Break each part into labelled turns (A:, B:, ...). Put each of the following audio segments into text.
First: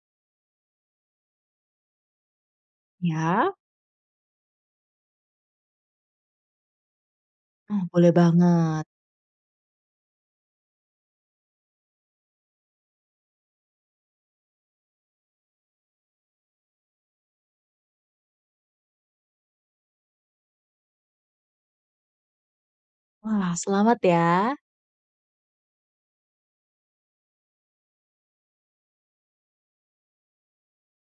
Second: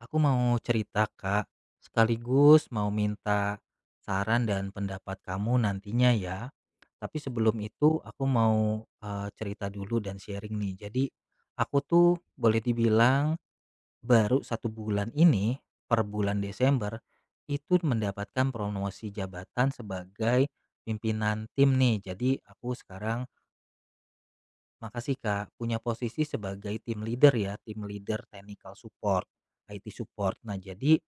A: Aku mau cerita, Kak, sekaligus mau
B: Ya?
A: minta saran dan pendapat kamu nantinya ya. Tapi sebelum
B: Oh,
A: itu
B: boleh
A: aku mau
B: banget.
A: cerita dulu dan sharing nih. Jadi aku tuh boleh dibilang baru satu bulan ini, per bulan Desember, itu mendapatkan promosi jabatan sebagai pimpinan tim nih. Jadi aku sekarang,
B: Wah, selamat ya.
A: makasih Kak, punya posisi sebagai tim leader ya, tim leader technical support, IT support. Nah, jadi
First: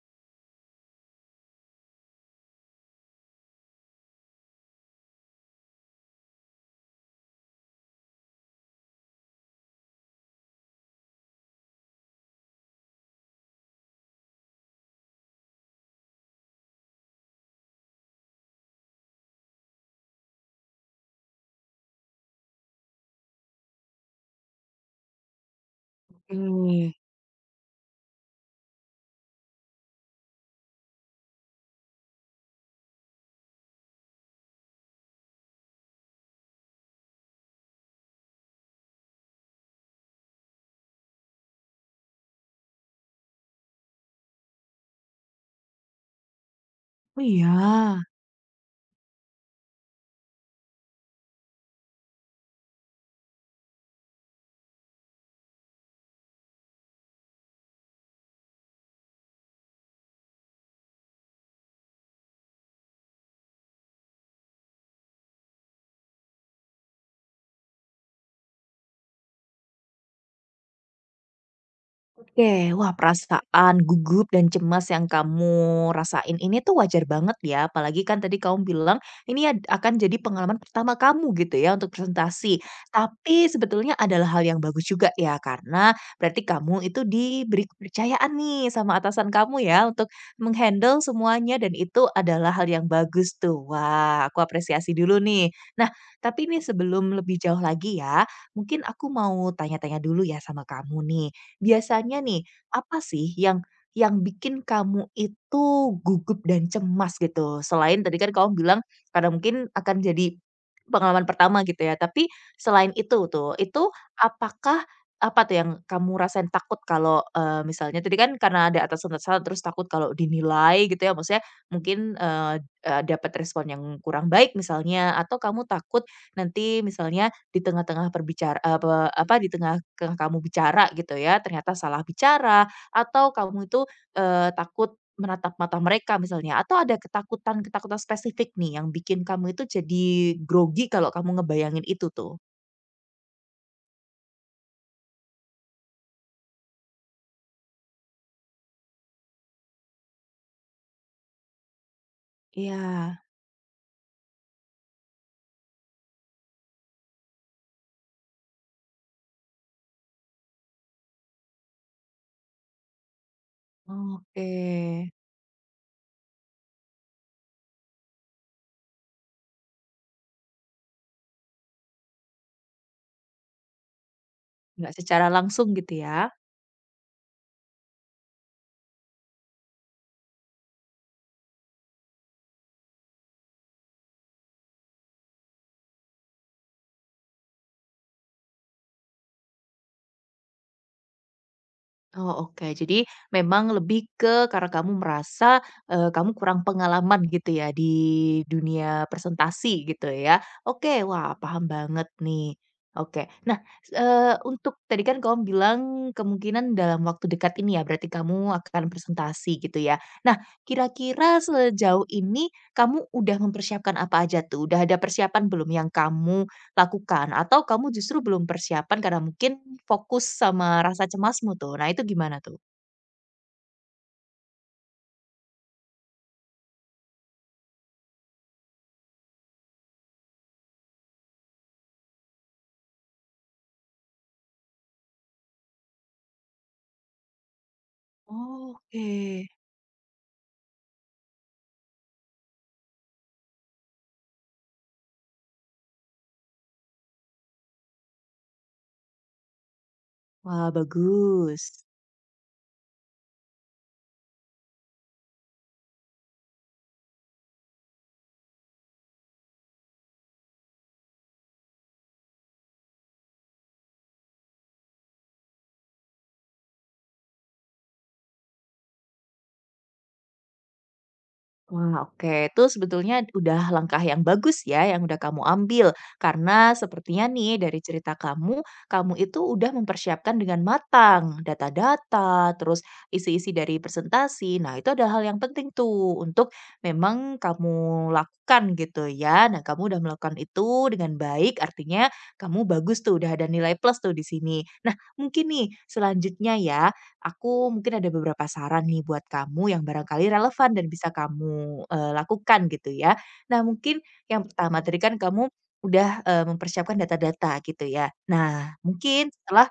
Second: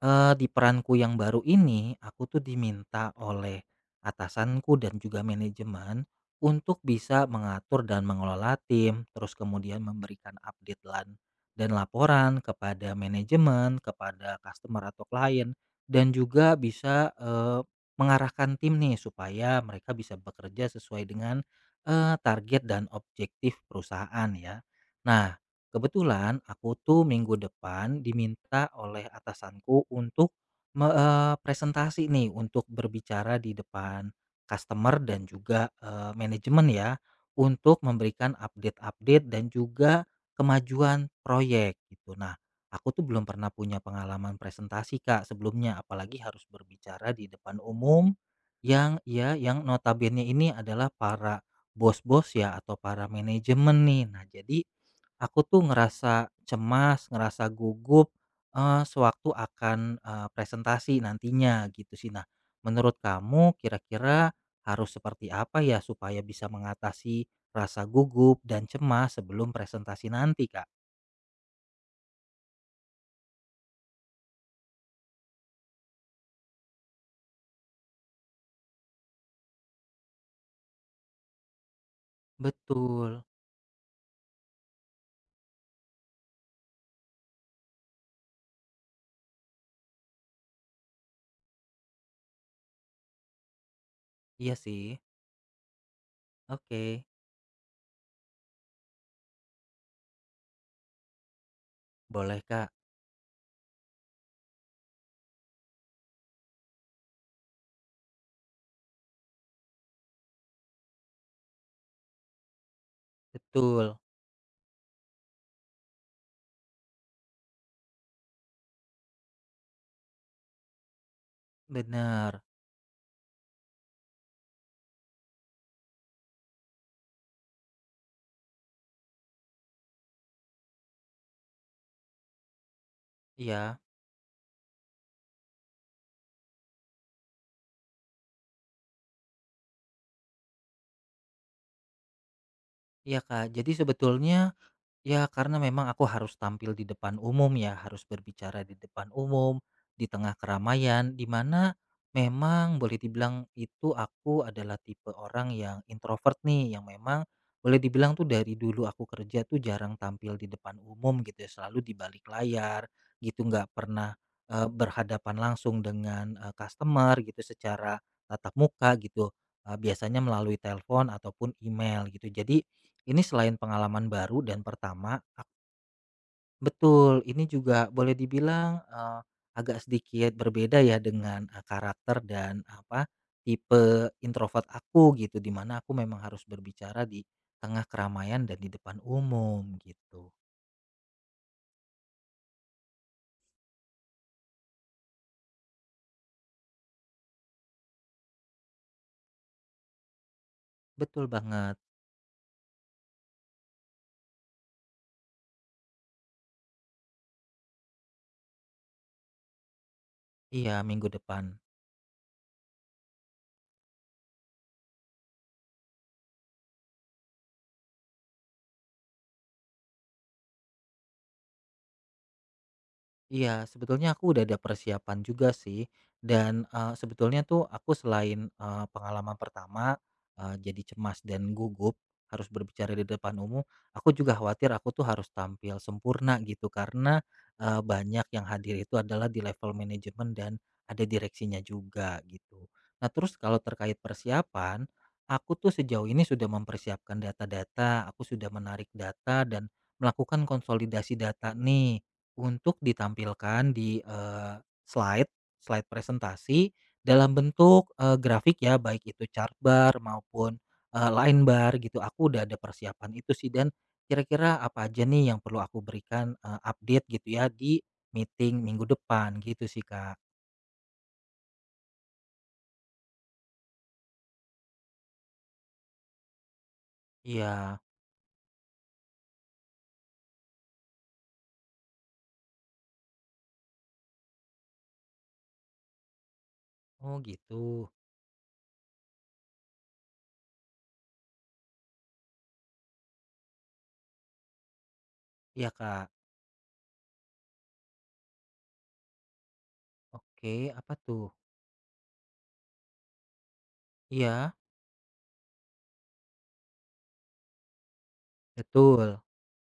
A: Di peranku yang baru ini, aku tuh diminta oleh atasanku dan juga manajemen untuk bisa mengatur dan mengelola tim, terus kemudian memberikan update lan dan laporan kepada manajemen, kepada customer atau klien, dan juga bisa, mengarahkan tim nih supaya mereka bisa bekerja sesuai dengan, target dan objektif perusahaan ya. Nah, kebetulan aku
B: Oke.
A: tuh minggu depan diminta oleh atasanku untuk presentasi nih untuk berbicara di depan customer dan juga, manajemen ya, untuk memberikan update-update dan juga kemajuan proyek gitu. Nah, aku tuh belum pernah punya pengalaman presentasi Kak sebelumnya, apalagi harus berbicara
B: Oh,
A: di depan
B: iya?
A: umum yang notabene ini adalah para bos-bos ya atau para manajemen nih. Nah jadi aku tuh ngerasa cemas, ngerasa gugup, sewaktu akan, presentasi nantinya gitu sih. Nah, menurut kamu kira-kira harus seperti apa ya supaya bisa mengatasi rasa gugup dan cemas sebelum presentasi nanti, Kak?
B: Oke, wah perasaan gugup dan cemas yang kamu rasain ini tuh wajar banget ya, apalagi kan tadi kamu bilang ini akan jadi pengalaman pertama kamu gitu ya untuk presentasi.
A: Betul,
B: Tapi sebetulnya adalah hal yang bagus juga ya, karena berarti kamu itu diberi kepercayaan nih sama atasan kamu ya untuk menghandle semuanya dan itu adalah hal yang bagus tuh. Wah, aku
A: iya
B: apresiasi
A: sih.
B: dulu nih. Nah, tapi nih
A: Oke,
B: sebelum lebih jauh lagi ya, mungkin aku mau tanya-tanya dulu ya sama kamu nih. Biasanya
A: boleh,
B: nih,
A: Kak.
B: apa sih yang bikin kamu itu gugup dan cemas gitu? Selain tadi kan kamu bilang karena mungkin akan jadi pengalaman pertama gitu ya, tapi selain itu tuh, itu
A: Betul,
B: apakah apa tuh yang kamu rasain takut kalau, misalnya tadi kan karena ada atasan-atasan terus takut kalau dinilai gitu ya, maksudnya mungkin,
A: benar.
B: eee eee, dapat respon yang kurang baik misalnya, atau kamu takut nanti misalnya di tengah-tengah perbicara eee, apa, di tengah-tengah kamu bicara gitu ya, ternyata salah bicara atau kamu
A: Iya,
B: itu, takut menatap mata mereka misalnya, atau ada ketakutan-ketakutan spesifik nih yang bikin kamu itu jadi grogi kalau kamu ngebayangin itu tuh?
A: iya, Kak. Jadi sebetulnya ya, karena memang aku harus tampil di depan umum ya, harus berbicara di depan umum, di tengah keramaian, di mana memang boleh
B: Iya,
A: dibilang itu aku adalah tipe orang yang introvert nih, yang memang boleh dibilang tuh dari dulu aku kerja tuh jarang tampil di depan umum gitu ya, selalu di balik layar gitu, nggak pernah
B: oke.
A: berhadapan langsung dengan customer gitu secara tatap muka gitu. Biasanya melalui telepon ataupun email gitu. Jadi ini selain pengalaman baru dan
B: Nggak
A: pertama
B: secara langsung gitu ya?
A: betul, ini juga boleh dibilang, agak sedikit berbeda ya dengan, karakter dan apa, tipe introvert aku gitu, di mana aku memang harus berbicara di tengah keramaian dan di depan umum gitu.
B: Oh, oke. Jadi memang lebih ke karena kamu merasa, kamu kurang pengalaman gitu ya di dunia presentasi gitu ya. Oke,
A: Betul
B: wah paham
A: banget,
B: banget nih. Oke. Nah, untuk tadi kan kamu bilang kemungkinan dalam waktu dekat ini ya berarti kamu akan presentasi gitu ya. Nah,
A: iya minggu
B: kira-kira
A: depan.
B: sejauh ini kamu udah mempersiapkan apa aja tuh? Udah ada persiapan belum yang kamu lakukan? Atau kamu justru belum persiapan karena mungkin fokus sama rasa cemasmu tuh? Nah, itu gimana tuh?
A: Iya, sebetulnya aku udah ada persiapan juga sih dan, sebetulnya tuh aku selain, pengalaman pertama, jadi cemas dan gugup harus berbicara di depan umum, aku juga khawatir aku tuh harus tampil sempurna gitu karena, banyak yang hadir itu adalah di
B: Oke.
A: level manajemen dan ada direksinya juga gitu. Nah terus kalau terkait persiapan, aku tuh sejauh ini sudah mempersiapkan data-data, aku sudah menarik data dan melakukan
B: Wah,
A: konsolidasi data
B: bagus.
A: nih. Untuk ditampilkan di, slide slide presentasi dalam bentuk, grafik ya, baik itu chart bar maupun, line bar gitu. Aku udah ada persiapan itu sih dan kira-kira apa aja nih yang perlu aku berikan, update gitu ya di meeting minggu depan gitu sih, Kak.
B: Wah, oke. Itu sebetulnya udah langkah yang bagus ya, yang udah kamu ambil. Karena sepertinya nih
A: Iya.
B: dari cerita kamu, kamu itu udah mempersiapkan dengan matang data-data, terus isi-isi dari presentasi. Nah, itu adalah hal yang penting tuh untuk
A: Oh
B: memang kamu
A: gitu.
B: lakukan gitu ya. Nah, kamu udah melakukan itu dengan baik, artinya kamu bagus tuh, udah ada nilai plus tuh di sini. Nah, mungkin nih
A: Iya, Kak.
B: selanjutnya ya, aku mungkin ada beberapa saran nih buat kamu yang barangkali
A: Oke,
B: relevan dan
A: apa
B: bisa
A: tuh?
B: kamu, lakukan gitu ya. Nah mungkin yang
A: Iya,
B: pertama tadi kan kamu udah, mempersiapkan data-data gitu ya. Nah
A: betul.
B: mungkin setelah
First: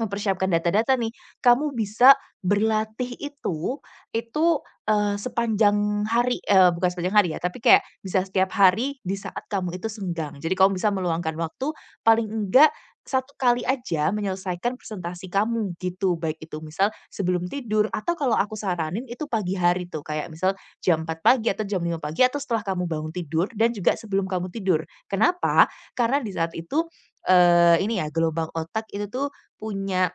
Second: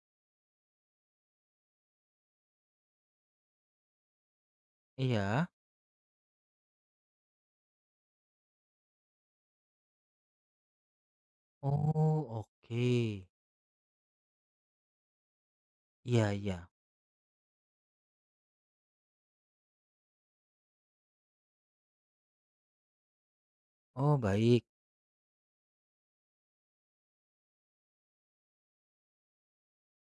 B: mempersiapkan data-data nih, kamu bisa berlatih itu,
A: Iya.
B: sepanjang hari, bukan sepanjang hari ya, tapi kayak bisa setiap hari di saat kamu itu senggang. Jadi kamu bisa meluangkan waktu paling
A: Oh,
B: enggak
A: oke.
B: satu kali aja menyelesaikan presentasi kamu gitu,
A: Iya,
B: baik itu
A: iya.
B: misal sebelum tidur atau kalau aku saranin itu pagi hari tuh, kayak misal jam 4 pagi atau jam 5 pagi atau setelah kamu bangun tidur dan juga
A: Oh
B: sebelum kamu
A: baik.
B: tidur. Kenapa? Karena di saat itu, ini ya gelombang otak itu tuh Punya,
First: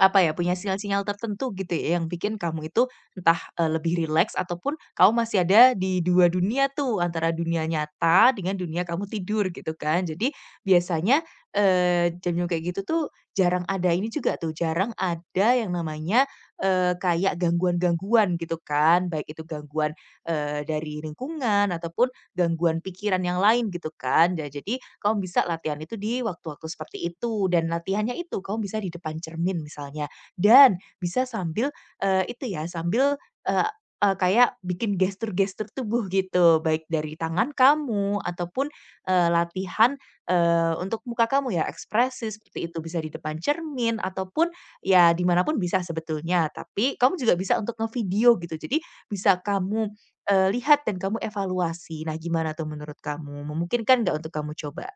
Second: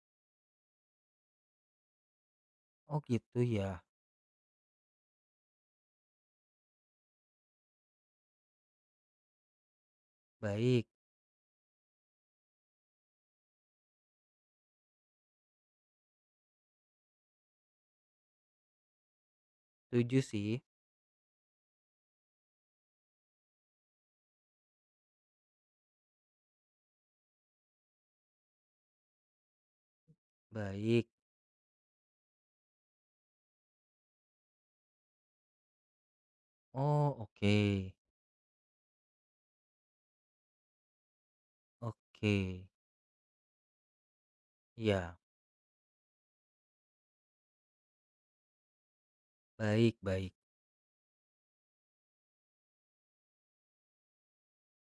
B: punya sinyal-sinyal tertentu gitu ya yang bikin kamu itu
A: Oh
B: entah,
A: gitu ya.
B: lebih rileks ataupun kamu masih ada di 2 dunia tuh, antara dunia nyata dengan dunia kamu tidur gitu kan. Jadi
A: Baik,
B: biasanya, jam-jam kayak gitu tuh jarang ada ini juga tuh, jarang ada yang namanya, kayak gangguan-gangguan gitu kan, baik itu gangguan,
A: tujuh sih.
B: dari lingkungan ataupun gangguan pikiran yang lain gitu kan. Ya jadi kamu bisa latihan itu di waktu-waktu seperti itu dan latihannya itu kamu bisa di depan cermin misalnya dan
A: Baik.
B: bisa sambil, eee, itu ya sambil, eee eee, kayak bikin gestur-gestur tubuh gitu baik
A: Oh,
B: dari tangan
A: oke.
B: kamu ataupun, latihan, untuk muka kamu ya ekspresi
A: Oke.
B: seperti itu bisa di depan cermin ataupun ya
A: Iya,
B: dimanapun bisa sebetulnya tapi kamu juga bisa untuk ngevideo gitu jadi bisa kamu
A: baik, baik.
B: Lihat dan kamu evaluasi. Nah, gimana tuh menurut kamu? Memungkinkan nggak untuk kamu coba?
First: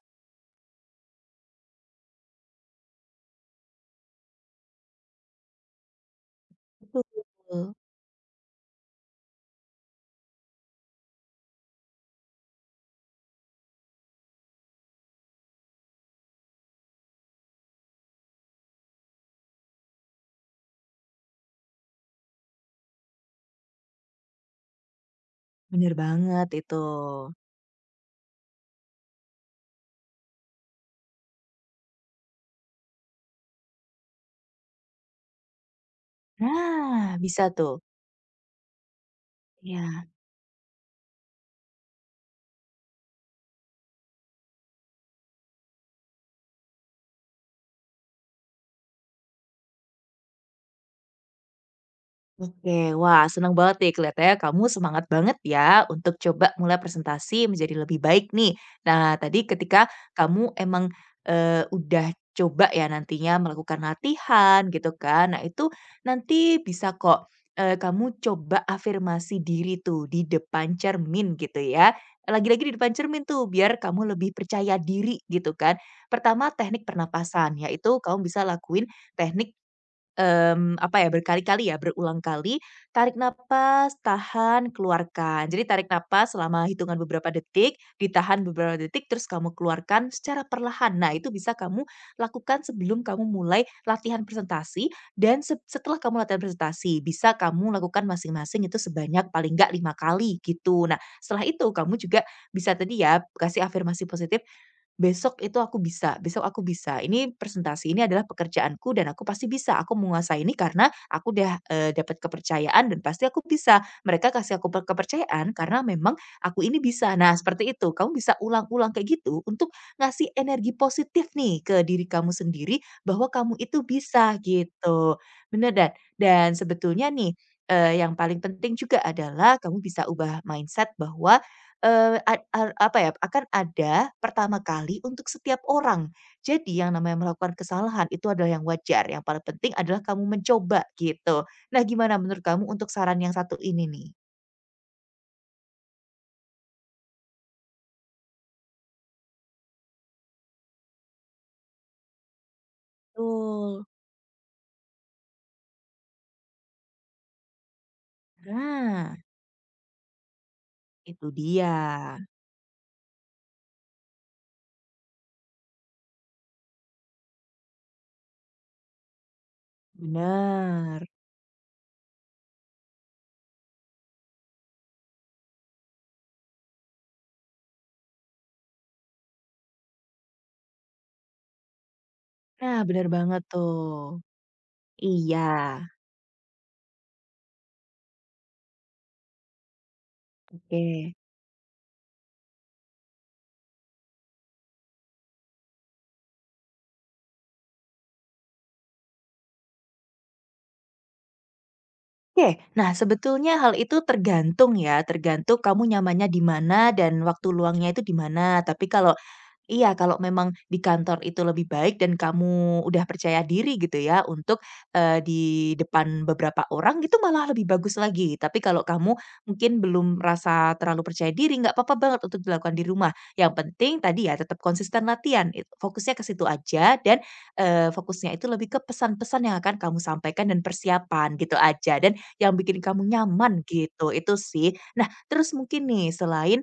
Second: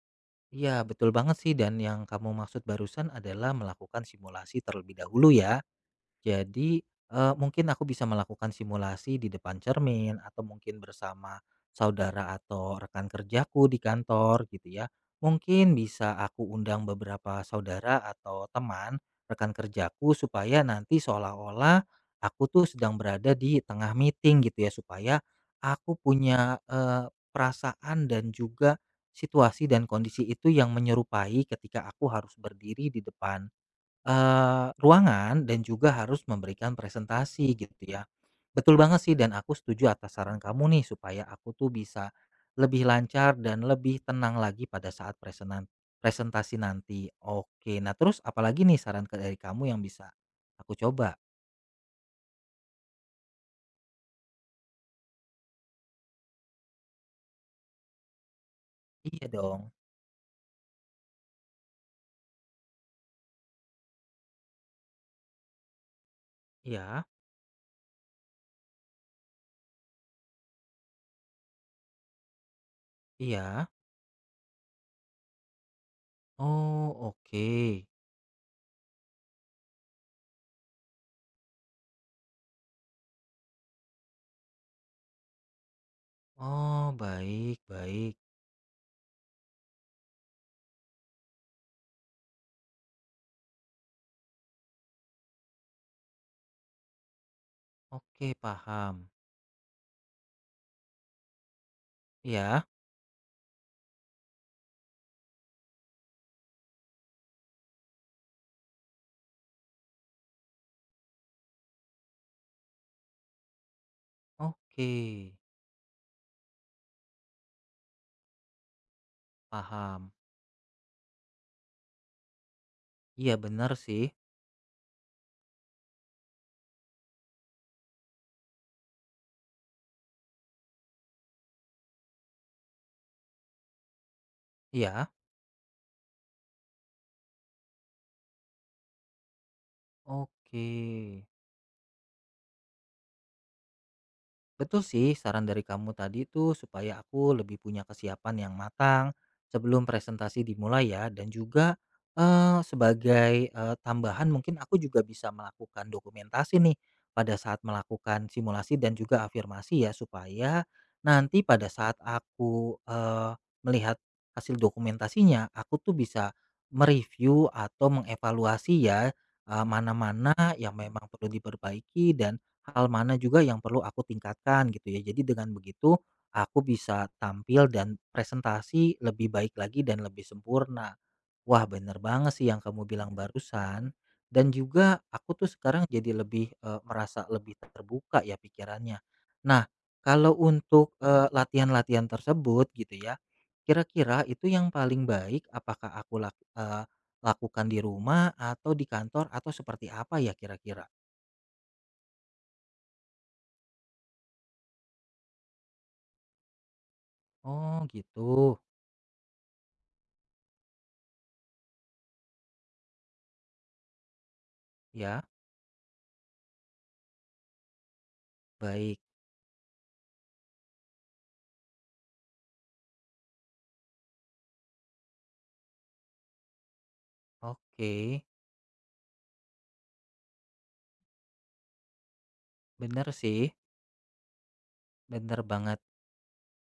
A: Iya, betul banget sih dan yang kamu maksud barusan adalah melakukan simulasi terlebih dahulu ya. Jadi, mungkin
B: Betul.
A: aku bisa melakukan simulasi di depan cermin atau mungkin bersama saudara atau rekan kerjaku di kantor gitu ya. Mungkin bisa aku undang beberapa saudara atau teman rekan kerjaku supaya nanti seolah-olah aku tuh sedang berada di tengah meeting gitu ya, supaya
B: Bener
A: aku
B: banget
A: punya,
B: itu.
A: perasaan dan juga situasi dan kondisi itu yang menyerupai ketika aku harus berdiri di depan ruangan dan juga harus memberikan
B: Nah, bisa
A: presentasi gitu
B: tuh.
A: ya. Betul banget sih dan aku setuju
B: Iya.
A: atas saran kamu nih supaya aku tuh bisa lebih lancar dan lebih tenang lagi pada saat presentasi nanti. Oke, nah terus apalagi nih saran ke dari kamu yang bisa aku coba?
B: Oke, wah seneng banget nih kelihatannya kamu semangat banget ya untuk coba mulai presentasi menjadi lebih baik nih. Nah,
A: Iya
B: tadi
A: dong.
B: ketika kamu emang, udah coba ya nantinya melakukan latihan gitu kan. Nah, itu nanti bisa
A: Iya,
B: kok, kamu coba afirmasi diri tuh di depan cermin gitu ya. Lagi-lagi di depan cermin tuh
A: iya.
B: biar kamu lebih percaya diri gitu kan. Pertama teknik
A: Oh,
B: pernapasan,
A: oke.
B: yaitu kamu bisa lakuin teknik apa ya, berkali-kali ya, berulang kali, tarik napas, tahan, keluarkan. Jadi tarik napas selama
A: Oh,
B: hitungan beberapa
A: baik,
B: detik,
A: baik.
B: ditahan beberapa detik, terus kamu keluarkan secara perlahan. Nah, itu bisa kamu lakukan sebelum kamu mulai latihan presentasi dan setelah kamu latihan presentasi. Bisa kamu lakukan
A: Oke,
B: masing-masing itu
A: paham.
B: sebanyak paling nggak 5 kali, gitu. Nah, setelah itu kamu juga
A: Iya.
B: bisa tadi ya, kasih afirmasi positif. Besok itu aku bisa besok aku bisa. Ini presentasi, ini adalah pekerjaanku dan aku pasti bisa. Aku menguasai ini karena aku udah, dapat kepercayaan dan pasti aku bisa. Mereka kasih aku pe
A: Oke,
B: kepercayaan karena memang aku ini bisa. Nah, seperti itu. Kamu bisa ulang-ulang kayak gitu untuk
A: paham.
B: ngasih energi positif nih ke diri kamu sendiri bahwa
A: Iya
B: kamu
A: benar
B: itu
A: sih.
B: bisa, gitu. Bener dan sebetulnya nih, yang paling penting juga adalah kamu bisa ubah mindset bahwa Eee, ad ar apa ya, akan ada pertama kali
A: Iya.
B: untuk setiap orang. Jadi yang namanya melakukan kesalahan itu adalah yang wajar, yang paling penting adalah kamu
A: Oke.
B: mencoba gitu. Nah gimana menurut kamu untuk saran yang satu ini nih?
A: Betul sih saran dari kamu tadi itu supaya aku lebih punya kesiapan yang matang sebelum presentasi dimulai ya dan juga sebagai
B: Betul.
A: tambahan mungkin aku juga bisa melakukan dokumentasi nih pada saat melakukan simulasi dan
B: Nah,
A: juga afirmasi ya supaya
B: itu
A: nanti pada
B: dia.
A: saat aku melihat hasil dokumentasinya aku tuh bisa mereview atau mengevaluasi ya mana-mana yang
B: Benar.
A: memang perlu diperbaiki dan hal mana juga yang perlu aku tingkatkan gitu ya. Jadi dengan begitu aku bisa tampil dan presentasi lebih baik lagi dan lebih sempurna. Wah, bener banget sih yang
B: Nah,
A: kamu
B: benar
A: bilang
B: banget
A: barusan.
B: tuh.
A: Dan juga aku
B: Iya,
A: tuh sekarang jadi lebih merasa lebih terbuka ya pikirannya. Nah, kalau untuk
B: oke.
A: latihan-latihan tersebut gitu ya, kira-kira itu yang paling baik apakah aku lakukan di rumah atau di kantor atau seperti apa ya kira-kira?
B: Oke, nah sebetulnya hal itu tergantung ya, tergantung kamu nyamannya di mana dan waktu
A: Oh,
B: luangnya itu di
A: gitu
B: mana. Tapi kalau Iya, kalau memang di kantor itu lebih baik dan kamu udah percaya diri gitu ya untuk,
A: ya.
B: di depan beberapa orang gitu malah lebih bagus lagi. Tapi kalau
A: Baik,
B: kamu mungkin belum merasa terlalu percaya diri, nggak apa-apa banget untuk dilakukan di rumah. Yang penting tadi ya tetap konsisten latihan, fokusnya ke situ aja dan,
A: oke.
B: fokusnya itu lebih ke pesan-pesan yang akan kamu sampaikan dan persiapan gitu aja, dan yang bikin kamu
A: Bener sih,
B: nyaman gitu, itu sih. Nah,
A: bener
B: terus
A: banget.
B: mungkin nih selain,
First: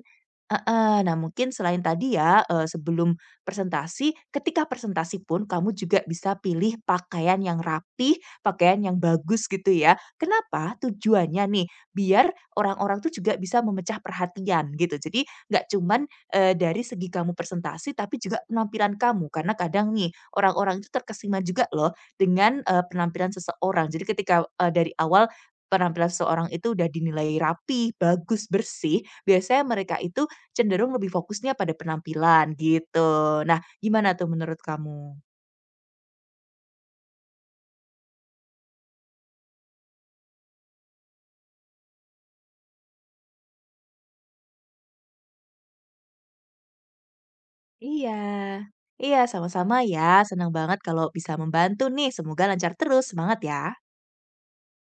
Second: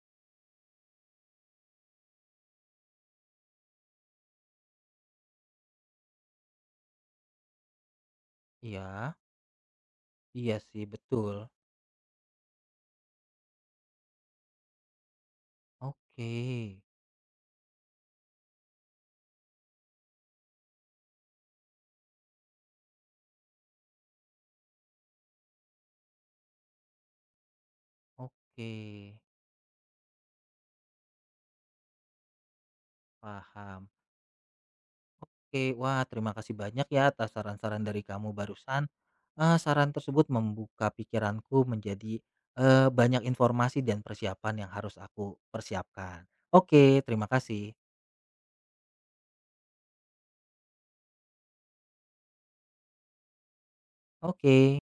B: Heeh. Nah, mungkin selain tadi ya, sebelum presentasi, ketika presentasi pun kamu juga bisa pilih pakaian yang rapi pakaian yang
A: Iya,
B: bagus gitu ya.
A: iya
B: Kenapa?
A: sih betul.
B: Tujuannya nih, biar orang-orang tuh juga bisa memecah perhatian gitu. Jadi nggak cuman,
A: Oke,
B: dari segi kamu presentasi, tapi juga penampilan kamu. Karena kadang nih, orang-orang itu terkesima juga loh dengan, penampilan seseorang. Jadi ketika, dari awal penampilan seseorang itu udah dinilai rapi bagus,
A: oke.
B: bersih, biasanya mereka itu cenderung lebih fokusnya pada penampilan gitu. Nah,
A: Paham.
B: gimana tuh menurut kamu?
A: Oke, wah terima kasih banyak ya atas saran-saran dari kamu barusan. Saran tersebut membuka pikiranku menjadi banyak informasi dan persiapan yang harus aku persiapkan. Oke, terima kasih.
B: Iya. Iya, sama-sama ya. Senang banget kalau bisa membantu nih. Semoga lancar terus. Semangat ya.
A: Oke.